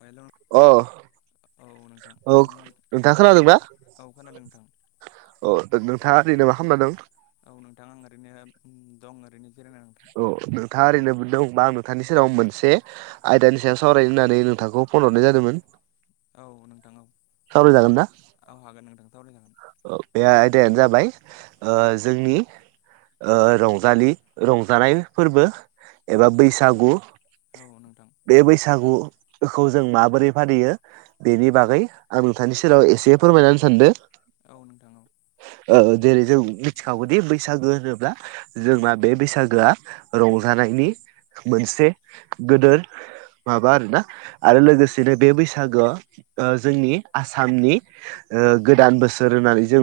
हेल' अ औ नोंथां औ नोंथां नोंथाङा नोंथांनि औ खोनादों नोंथां। अ नोंथाङा ओरैनो मा खालामना दं? औ नोंथां आं ओरैनो दं ओरैनो। जिरायना नोंथां अ नोंथाङा ओरैनोबो दं। होमबा आं नोंथांनि सेराव मोनसे आयदानि सायाव सावरायनो होननानै नोंथांखौ फन हरनाय जादोंमोन। औ नोंथां औ सावरायजागोन ना औ हागोन नोंथां सावराय जागोन। बे आयदायानो जाबाय जोंनि रंजालि रंजानाय फोरबो एबा बैसागु। औ नोंथां बे बैसागु खौ जों माबोरै फालियो? बेनि बागै आं नोंथांनि सेराव एसे फोरमायनानै सानदों। औ नोंथां औ। जेरै जों मिथिखागौदि बैसागो होनोब्ला जोंना बे बैसागोआ रंजानाय नि मोनसे गोदोर माबा आरोना आरो लोगोसेनो बे बैसागोआ जोंनि आसामनि गोदान बोसोर होननानै जों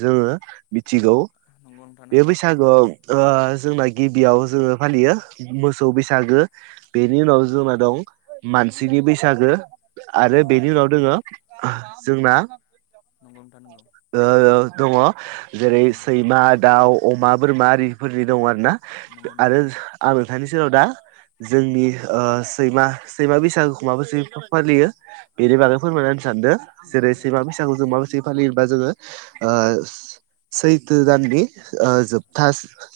जोङो मिथिगौ नंगौ नोंथां बे नंगौ बैसागुआव ओ जोंना गिबियाव जोङो फालियो मोसौ बैसागो। बे बेनि उनाव जोंना दं मानसिनि बैसागो आरो नंगौ बेनि नोंथां उनाव नंगौ दोङो जोंना नंगौ नोंथां नंगौ। ओ दङ जेरै सैमा, दाउ, अमा, बोरमा आरिफोरनि दङ आरो ना। आरो नंगौ आं नोंथांनि सेराव दा जोंनि सैमा सैमा बैसागोखौ माबोसो फालियो बेनि बागै फोरमायनानै होनो सानदो नंगौ नंगौ जेरै नोंथां सैमा बैसागोखौ मा नंगौ बायसाखौ जों माबासे फालियोबा जोङो सैथो दाननि जोबथा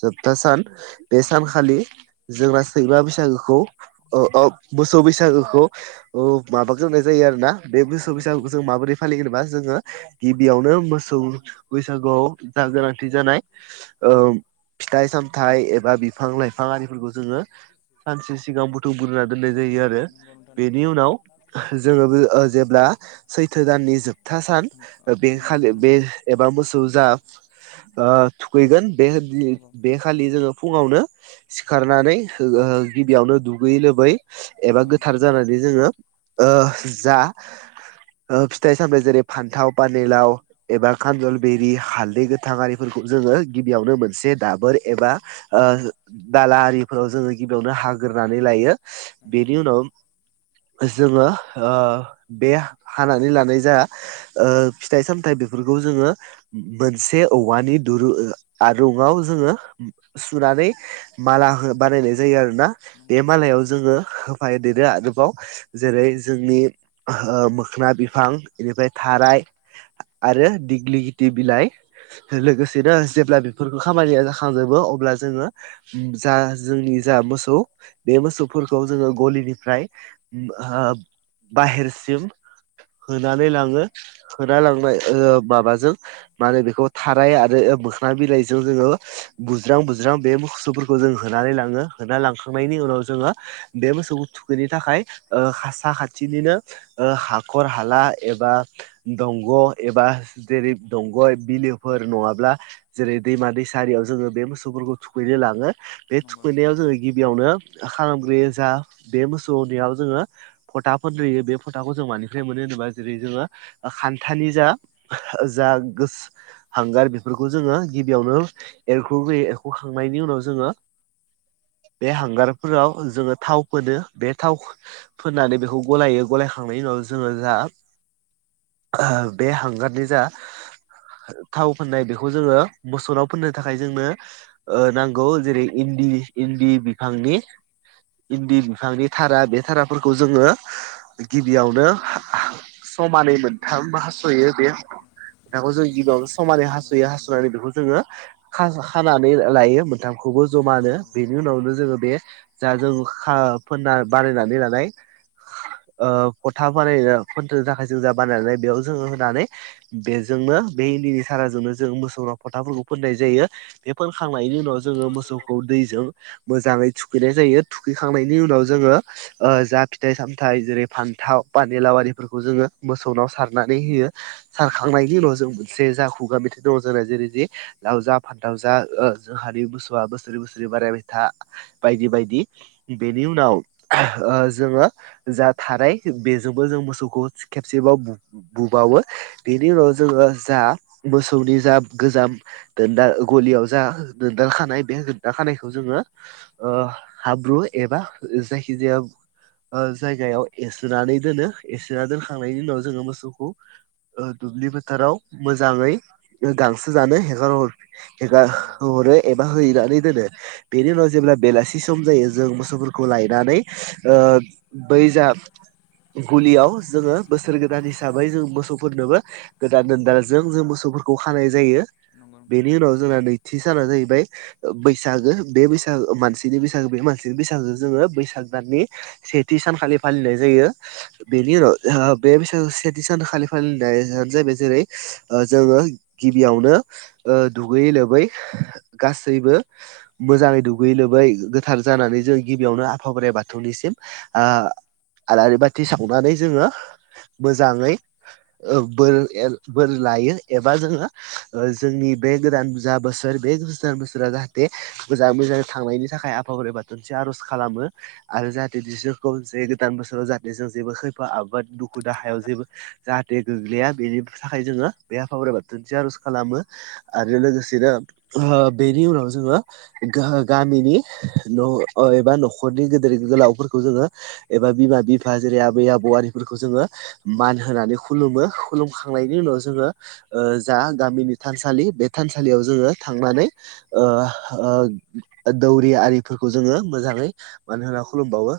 जोबथा सान बे सानखालि जोंना सैमा बैसागोखौ औ औ मोसौ बैसागोखौ माबाग्रोनाय जायो आरो ना। बे मोसौ नंगौ नोंथां बैसागुखौ जों नंगौ मोरै फलियो होनोबा जोङो गिबियावनो मोसौ बैसागुआव जा गोनांथि जानाय फिथाइ सामथाइ एबा बिफां लाइफां आरिफोरखौ जोङो सानसे सिगां बुथुम ग्रोना दोननाय जायो आरो। नंगौ नोंथां नंगौ बेनि उनाव जोङो बे जेब्ला सैथो दाननि जोबथा सान बे नंगौ खालि नोंथां बे नंगौ एबा मोसौ जा ओ थुखैगोन बे बि बे खालि जोङो फुङावनो सिखारनानै गिबियावनो दुगैयै लोबै एबा नंगौ नोंथां गोथार नंगौ जानानै जोङो ओ जा फिथाइ सामथाय जेरै फान्थाव पानेलाव एबा खान्जल बिरि हालदै गोथां आरिफोरखौ जोङो गिबियावनो मोनसे दाबोर एबा दालाफोराव जोङो गिबियावनो हाग ग्रोनानै लायो बेनि उनाव जोङो बे हानानै लानाय जा फिथाइ सामथाय बेफोरखौ जोंङो मोनसे औवानि दुरुं आरुंआव जोंङो सु नानै माला बानायनाय जायो। आरोना बे नंगौ नंगौ नोंथां नंगौ नोंथां नंगौ नोंथां मालायाव नंगौ जोङो होफा देरो आरोबाव जेरै जोंनि मोखोना बिफां बेनिफ्राय थाराय आरो दिग्लि गिथि बिलाइ लोगोसेनो जेब्ला बेफोरखौ खामानिया जाखांजोबो अब्ला जोङो जा जोंनि जा मोसौ बे मोसौफोरखौ जोङो गलिनिफ्राय बाहेरसिम होनानै लाङो होना लांनाय माबाजों माने बेखौ थाराय आरो मोखना बिलाइजों जोङो बुज्रां बुज्रां बे मोसौफोरखौ जों होनानै लांङो होना लांखां खांनायनि उनाव जोङो बे मोसौखौ थुखैनायनि थाखाय हासा खाथिनिनो हाख खर हाला एबा दंग' एबा जेरै दंग' बिलोफोर नङाब्ला जेरै दैमा दै सारि जोङो बे मोसौफोरखौ थुखैनो लाङो बे नंगौ नोंथां थुखैनायाव नंगौ जोंङो खालामग्रोयो जा बे मोसौनियाव जोङो फोथा फोनग्रोयो बे फोथाखौ जों मानिफ्राय मोनो होनोबा जेरै जोङो खान्थानि जा जा गोस हांगार बेफोरखौ जोङो गिबियावनो एरख'ग्रोयो एरख'खांनायनि उनाव जोङो बे हांगारफोराव जोङो थाव फोनो बे थाव फोननानै बेखौ गलायो गलायखांनाय उनाव जोङो जा बे हांगारनि जा थाव फोननाय बेखौ जोङो मोसौनाव फोननो थाखाय जोंनो नांगौ जेरै इन्दि इन्दि बिफांनि इन्दि बिफांनि थारा बे थाराफोरखौ जोङो गिबियावनो समानै मोनथाम हास'यो बे मोनथामखौ जों गिबियावनो समानै नंगौ हास'यो नोंथां नंगौ हास'नानै बेखौ जोङो खानानै लायो मोनथामखौ खौबो नंगौ ज'मानो नोंथां नंगौ बेनि जोङो बे जा जों खा फोनना बानायनानै लानाय ओ फोथा बानायनो फोन्नो थाखाय जों जा बानायनानै बेयाव जोङो होनानै बे जोंनो बे हिन्दनि सार जोंनो जों मोसौफोरनाव फोथाफोरखौ फोननाय जायो बे फोनखांनायनि उनाव जोङो मोसौखौ दैजों मोजाङै थुखैनाय जायो थुखैखांनायनि नंगौ नोंथां उनाव नंगौ जोङो ओ जा फिथाइ सामथाय जेरै फान्थाव पानिलाव आरिफोरखौ जोङो मोसौनाव सारनानै होयो। सारखांनायनि उनाव जों मोनसे जा खुगा मेथाइ दङ जोंना जेरै जि लावजा फान्थाव जा जोंहानि मोसौआ बोसोरै बोसोरै बारायबायथा बायदि बायदि बेनि उनाव जोङो जा थाराय बेजोंबो जों मोसौखौ खेबसेबाव बु-बुबावो। बिनि नंगौ उनाव नोंथां जोङो जा मोसौनि जा गोजाम दोनदाल गलियाव जा दोनदालखानाय बे खानायखौ जोङो हाब्रु एबा जायखिजाया जायगायाव एरसोनानै दोनो एरसोनानै दोनखांनायनि उनाव जोङो मोसौखौ दुब्लि बोथोराव मोजाङै गांसो जानो हेगारहर नंगौ नोंथां हेगारहरो एबा हैनानै दोनो बेनि उनाव जेब्ला बेलासि सम जायो जों मोसौफोरखौ लायनानै बै जा गुलियाव जोङो बोसोर गोदान हिसाबै जों मोसौफोरनोबो गोदान दोनदाल जों जों मोसौ फोरखौ खानाय जायो नंगौ औ नंगौ नोंथां बेनि नंगौ उनाव जोंङो नैथि साना जाहैबाय बैसागो बे बैसागो मानसिनि बैसागो बे मानसिनि बैसागो जोङो बैसाग दाननि सेथि सानखालि फालिनाय जायो बेनि उनाव बे बैसाग सेथि सानखालि फालिनायानो जा जेरै जोङो गिबियावनो दुगैयै लोबै गासै गासैबो मोजाङै दुगैयै लोबै गोथार जानानै जों गिबियावनो आफा बोराइ बाथौनिसिम आलारि बाथि सावनानै जोङो मोजाङै बोर बोर लायो एबा जोङो जोंनि बे गोदान जा बोसोर बे गोजान फोरा जाहाथे मोजाङै मोजां थांनायनि थाखाय आफा बोराइ बाथौनसे आर'ज खालामो आरो जाहाथे बिसोर खौ जे गोदान बोसोराव जाहाथे जों जेबो खैफा आबाद दुखु दाहायाव जेबो जाहाथे गोग्लैया बेनि थाखाय जोङो बे आफा बोराइबा थुनसे आर'ज खालामो आरो नंगौ लोगोसेनो ओ बेनि उनाव जोङो गामिनि न' एबा न'खरनि गिदिर गोलावफोरखौ जोङो एबा बिमा बिफा जेरै आबै आबौ जोङो मान होनानै खुुलुमो खु लुमखांनायनि उनाव जोङो जा गामिनि थानसालि बे थानसालियाव जोङो थांनानै ओ ओ दौरि आरिफोरखौ जोङो मोजाङै मानो होना खुलुमबावो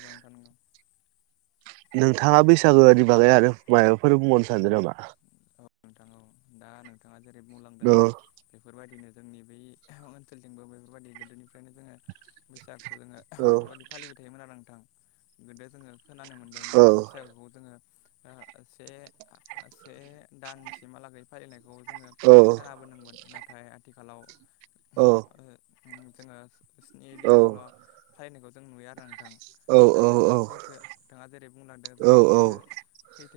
बां थानग नोंथाङा बैसागोनि बागै आरो माबाफोर बुंबावनो सानदों नामा औ नोंथां औ दा नोंथाङा जेरै बुंलांदों औ बेफोरबायदिनो जोंनि बै ओनसोलजोंंबो बेफोरबायादि गोदोनिफ्रायनो जोङो बैसागुखौ जोङो औ बेफोरबायदि फालिबाय थायोमोन आरो नोंथां गोदो जोङो खोनानो मोन्दों औ बैसागुखौ जोङो से से दानसिमहालागै फालिनाय खौ जोङो खोनाबोदोंमोन नाथाय आथिखालाव औ जोङो स्नि औ दिनल' फालिनायखौ जों नुयो आरो नोंथां औ दा जोङो सैथो बिथाङा जेरै बुंलांदों औ जोङो सैथो सैथो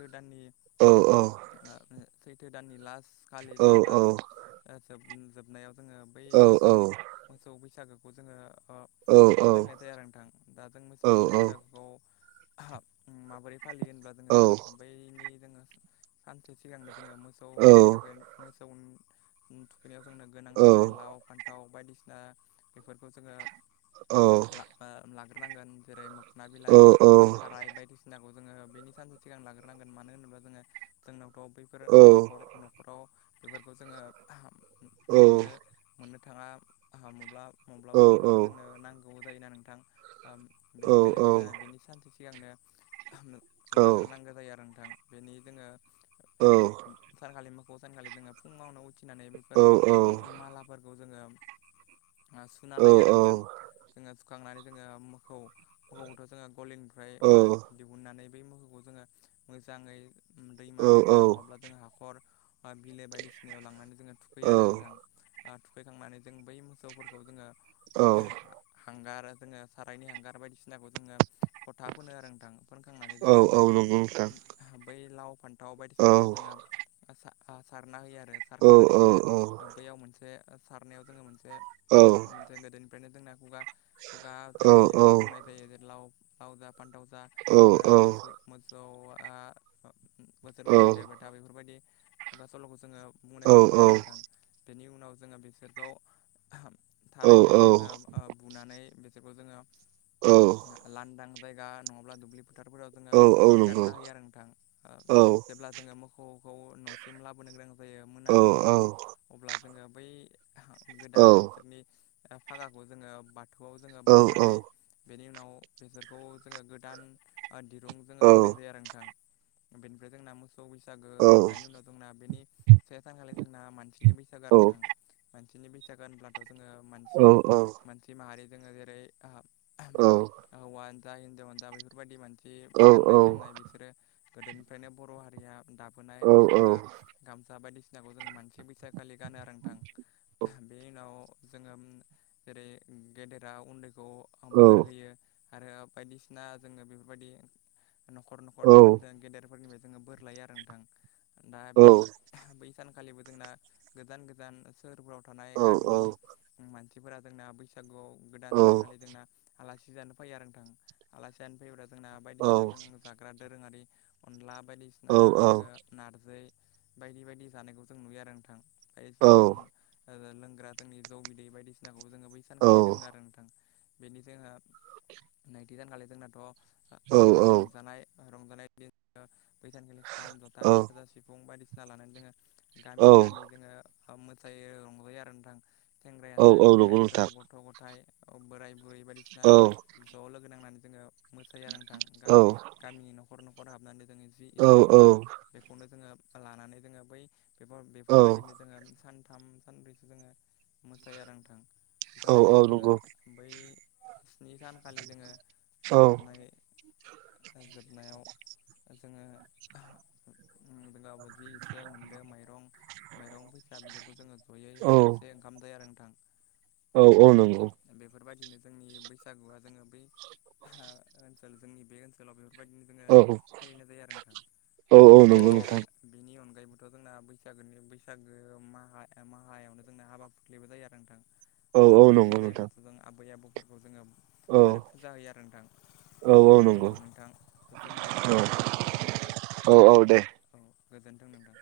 औ सैथो दाननि लास खालि औ जोङो लास ज जोबनायाव जोङो बै औ मोसौ मोसौ बैसागोखौ औ जोङो फालिनाय जाया आरो नोंथां दा जों मोसौ औ बैसागुखौ माबोरै फालियो होनब्ला जोङो बैनि जोङो सानसे सिगांनो जोङो मोसौ बैसागोन मोस थुखैनायाव जोंनो गोनां जानाय लाव फान्थाव बायदिसिना बायदिसिना बेफोरखौ जोङो लाग्रोनांगोन जेरै म बिलाइ औ थाराय बायदिसिनाखौ जोङो बेनि सानसो सिगां लाग्रोनांगोन मानो होनोब्ला जोङो जोंनाव टपि न लांदां बेफोरखौ जोङो औ मोननो मोननो थाङा हामोब्ला माब्लाबा माब्लाबा जोंनो नांगौ जायोना नोंथां बेनिखायनो जोङो बेनि सानसे सिगांनो लाग्रोनांगौ जायो आरो नोंथां बेनि जोङो ओ सानखालि मोखौ सानखालि जोङो फुङावनो उथिनानै बेफोर मालाफोरखौ जोङो सुना लायो आरो नोंथां जोङो सुखांनानै जोङो मोखौ मोखौ खौथ' जोङो गलिनिफ्राय दिहुननानै बै मोहौखौ जोङो मोजाङै दैमा दैसा नङाब्ला जों हाखर बिलो बायदिसिनायाव लांनानै जोङो थुखैयो आरो औ नोंथां थुखैखांनानै जों बै मोसौफोरखौ जोङो औ हांगार जोङो सारायनि हांगार बायदिसिनाखौ जोङो फथा फोनो आरो नोंथां फोरोंखांनानै औ जोङो औ बै नंगौ नोंथां। बै लाव फान थाव औ बायदिसिनाखौ जोङो सारना होयो आरो औ सारखांनानै औ जोङो बैयाव मोनसे सारनायाव जोङो मोन औ मोनसे गोदोनिफ्रायनो जोंना खुगा खुगा औ जेरै औ बुंनाय थायो लाव जा फान्थाव जा औ ओ मोसौ मो बोसोर बोसोर देरबाय था बेफोरबायदि खुगा सल'खौ जोङो बुंनायखौ नुयो आरो नोंथां बेनि उनाव जोङो बिसोरखौ थारायजों जोङो बुनानै जोङो लांदां जायगा नङाब्ला दुब्लि फोथारफोराव जोङो हेगारना होयो आरो नोंथां जेब्ला जोङो मोखौ खौ न'सिम लाबोनो गोनां जायो मोनाबिलि समाव औ अब्ला जोङो बै गोदान बिसोरनि फागाखौ जोङो बाथौआव जोङो बावनानै बेनि उनाव बेफोरखौ जोङो गोदान दिरुं जोङो होनाय जायो आरो नोंथां बेनिफ्राय जोंना मोसौ बैसागो जोबनायनि उनाव जोंना बेनि से सानखालि जोंना मानसि नि बैसागो आरो नोंथां माननि बैसागो होनब्लाथ' जोङो मानसि मानसि माहारि जोङो जेरै हौवानो जा हिजावआनो जा बेफोरबायदि मानसि जि गाननाय जोमनाय बिसोरो गोदोनिफ्रायनो बर' हारिया दा- बोनाय दख'ना गामसा बायदिसिनाखौ जोङो मानसि बैसागो खालि गानो आरो नोंथां बेनि उनाव जोङो जेरै गेदेरा उन्दैखौ बोर होयो। आरो बायदिसिना जोङो बेफोर बायदि न'खर नखर थांनानै औ जों गेदेरफोरनि जोङो बोरलायो आरो नोंथां। दा औ बिनि बै सानखालिबो जोंना गोजान गोजान सोहोरफ्राव थानाय औ गामिनि मानसिफोरा जोंना बैसागुआव औ गोदान सानखालि जोंना आलासि जानो फैयो आरो नोंथां आलासि जानो फैयोब्ला जोंना औ बायदिसिना जों जाग्रा दोरोङारि अनला औ बायदिसिना जोङो नारजि बायदि बायदि जानायखौ जों नुयो आरो नोंथां। औ बायदिसिना जों लोंग्रा जोंनि जौ बिदै बायदिसिनाखौबो जोङो औ बैसानखालि लोङो आरो नोंथां। बेनि जोङो नैथि दानखालि जोंनाथ' ओ रंजानाय रंजानाय बैसानखालि खाम जथा औ सेरजा सिफुं बायदिसिना लानानै जोंङो औ गामि गामि जोङो मोसायो रंजायो आरो नोंथां। सेंग्रायानो जा औ नंगौ सिख्लायानो जा नोंथां गथ' गथाय बोराय बुरै बायदिसिना औ ज' लोगो नांनानै जोङो मोसायो आरो नोंथां औ गामिनि नख न'खर न'खर हाबनानै जोङो जि इसे औ हरो बेखौनो जोङो लानानै जोङो बै बेफोर औ बेफोरबायदिनो जोङो सानथाम सानब्रैसो जोङो मोसायो आरो नोंथां। औ जानायनि औ उनाव जोंङो नंगौ बै स्नि सानखालि जोङो औ जोबनाय जोबनायाव जोङो ओम जोंगाबो जि इसे मोनदों माइरं माइरं फैसा बेफोरखौ जोङो जयै औ बोथिसे ओंखाम जायो आरो नोंथां। औ औ नंगौ। बिदिनो जोंनि बैसागुआ जोङो बै ओ ओनसोल जोंनि बे ओनसोलाव बेफोर बायदिनो जोङो औ फालिनाय जायो आरो नोंथां। औ औ नंगौ नोंथां। नि अनगायैबोथ' जोंना बैसागोनि बैसागो माहा माहायावनो जोंना हाबा फुत्लिबो जायो आरो नोंथां। औ औ हाबफुत्लि नंगौ नोंथां। जायोब्लाथ' जों आबै आबौफोरखौ जोङो औ माने फुजा होयो आरो नोंथां। औ नोंथां जोंना औ टाइमाबो थौबायमोन नोंथां। औ औ दे। गोजोनथों नोंथां।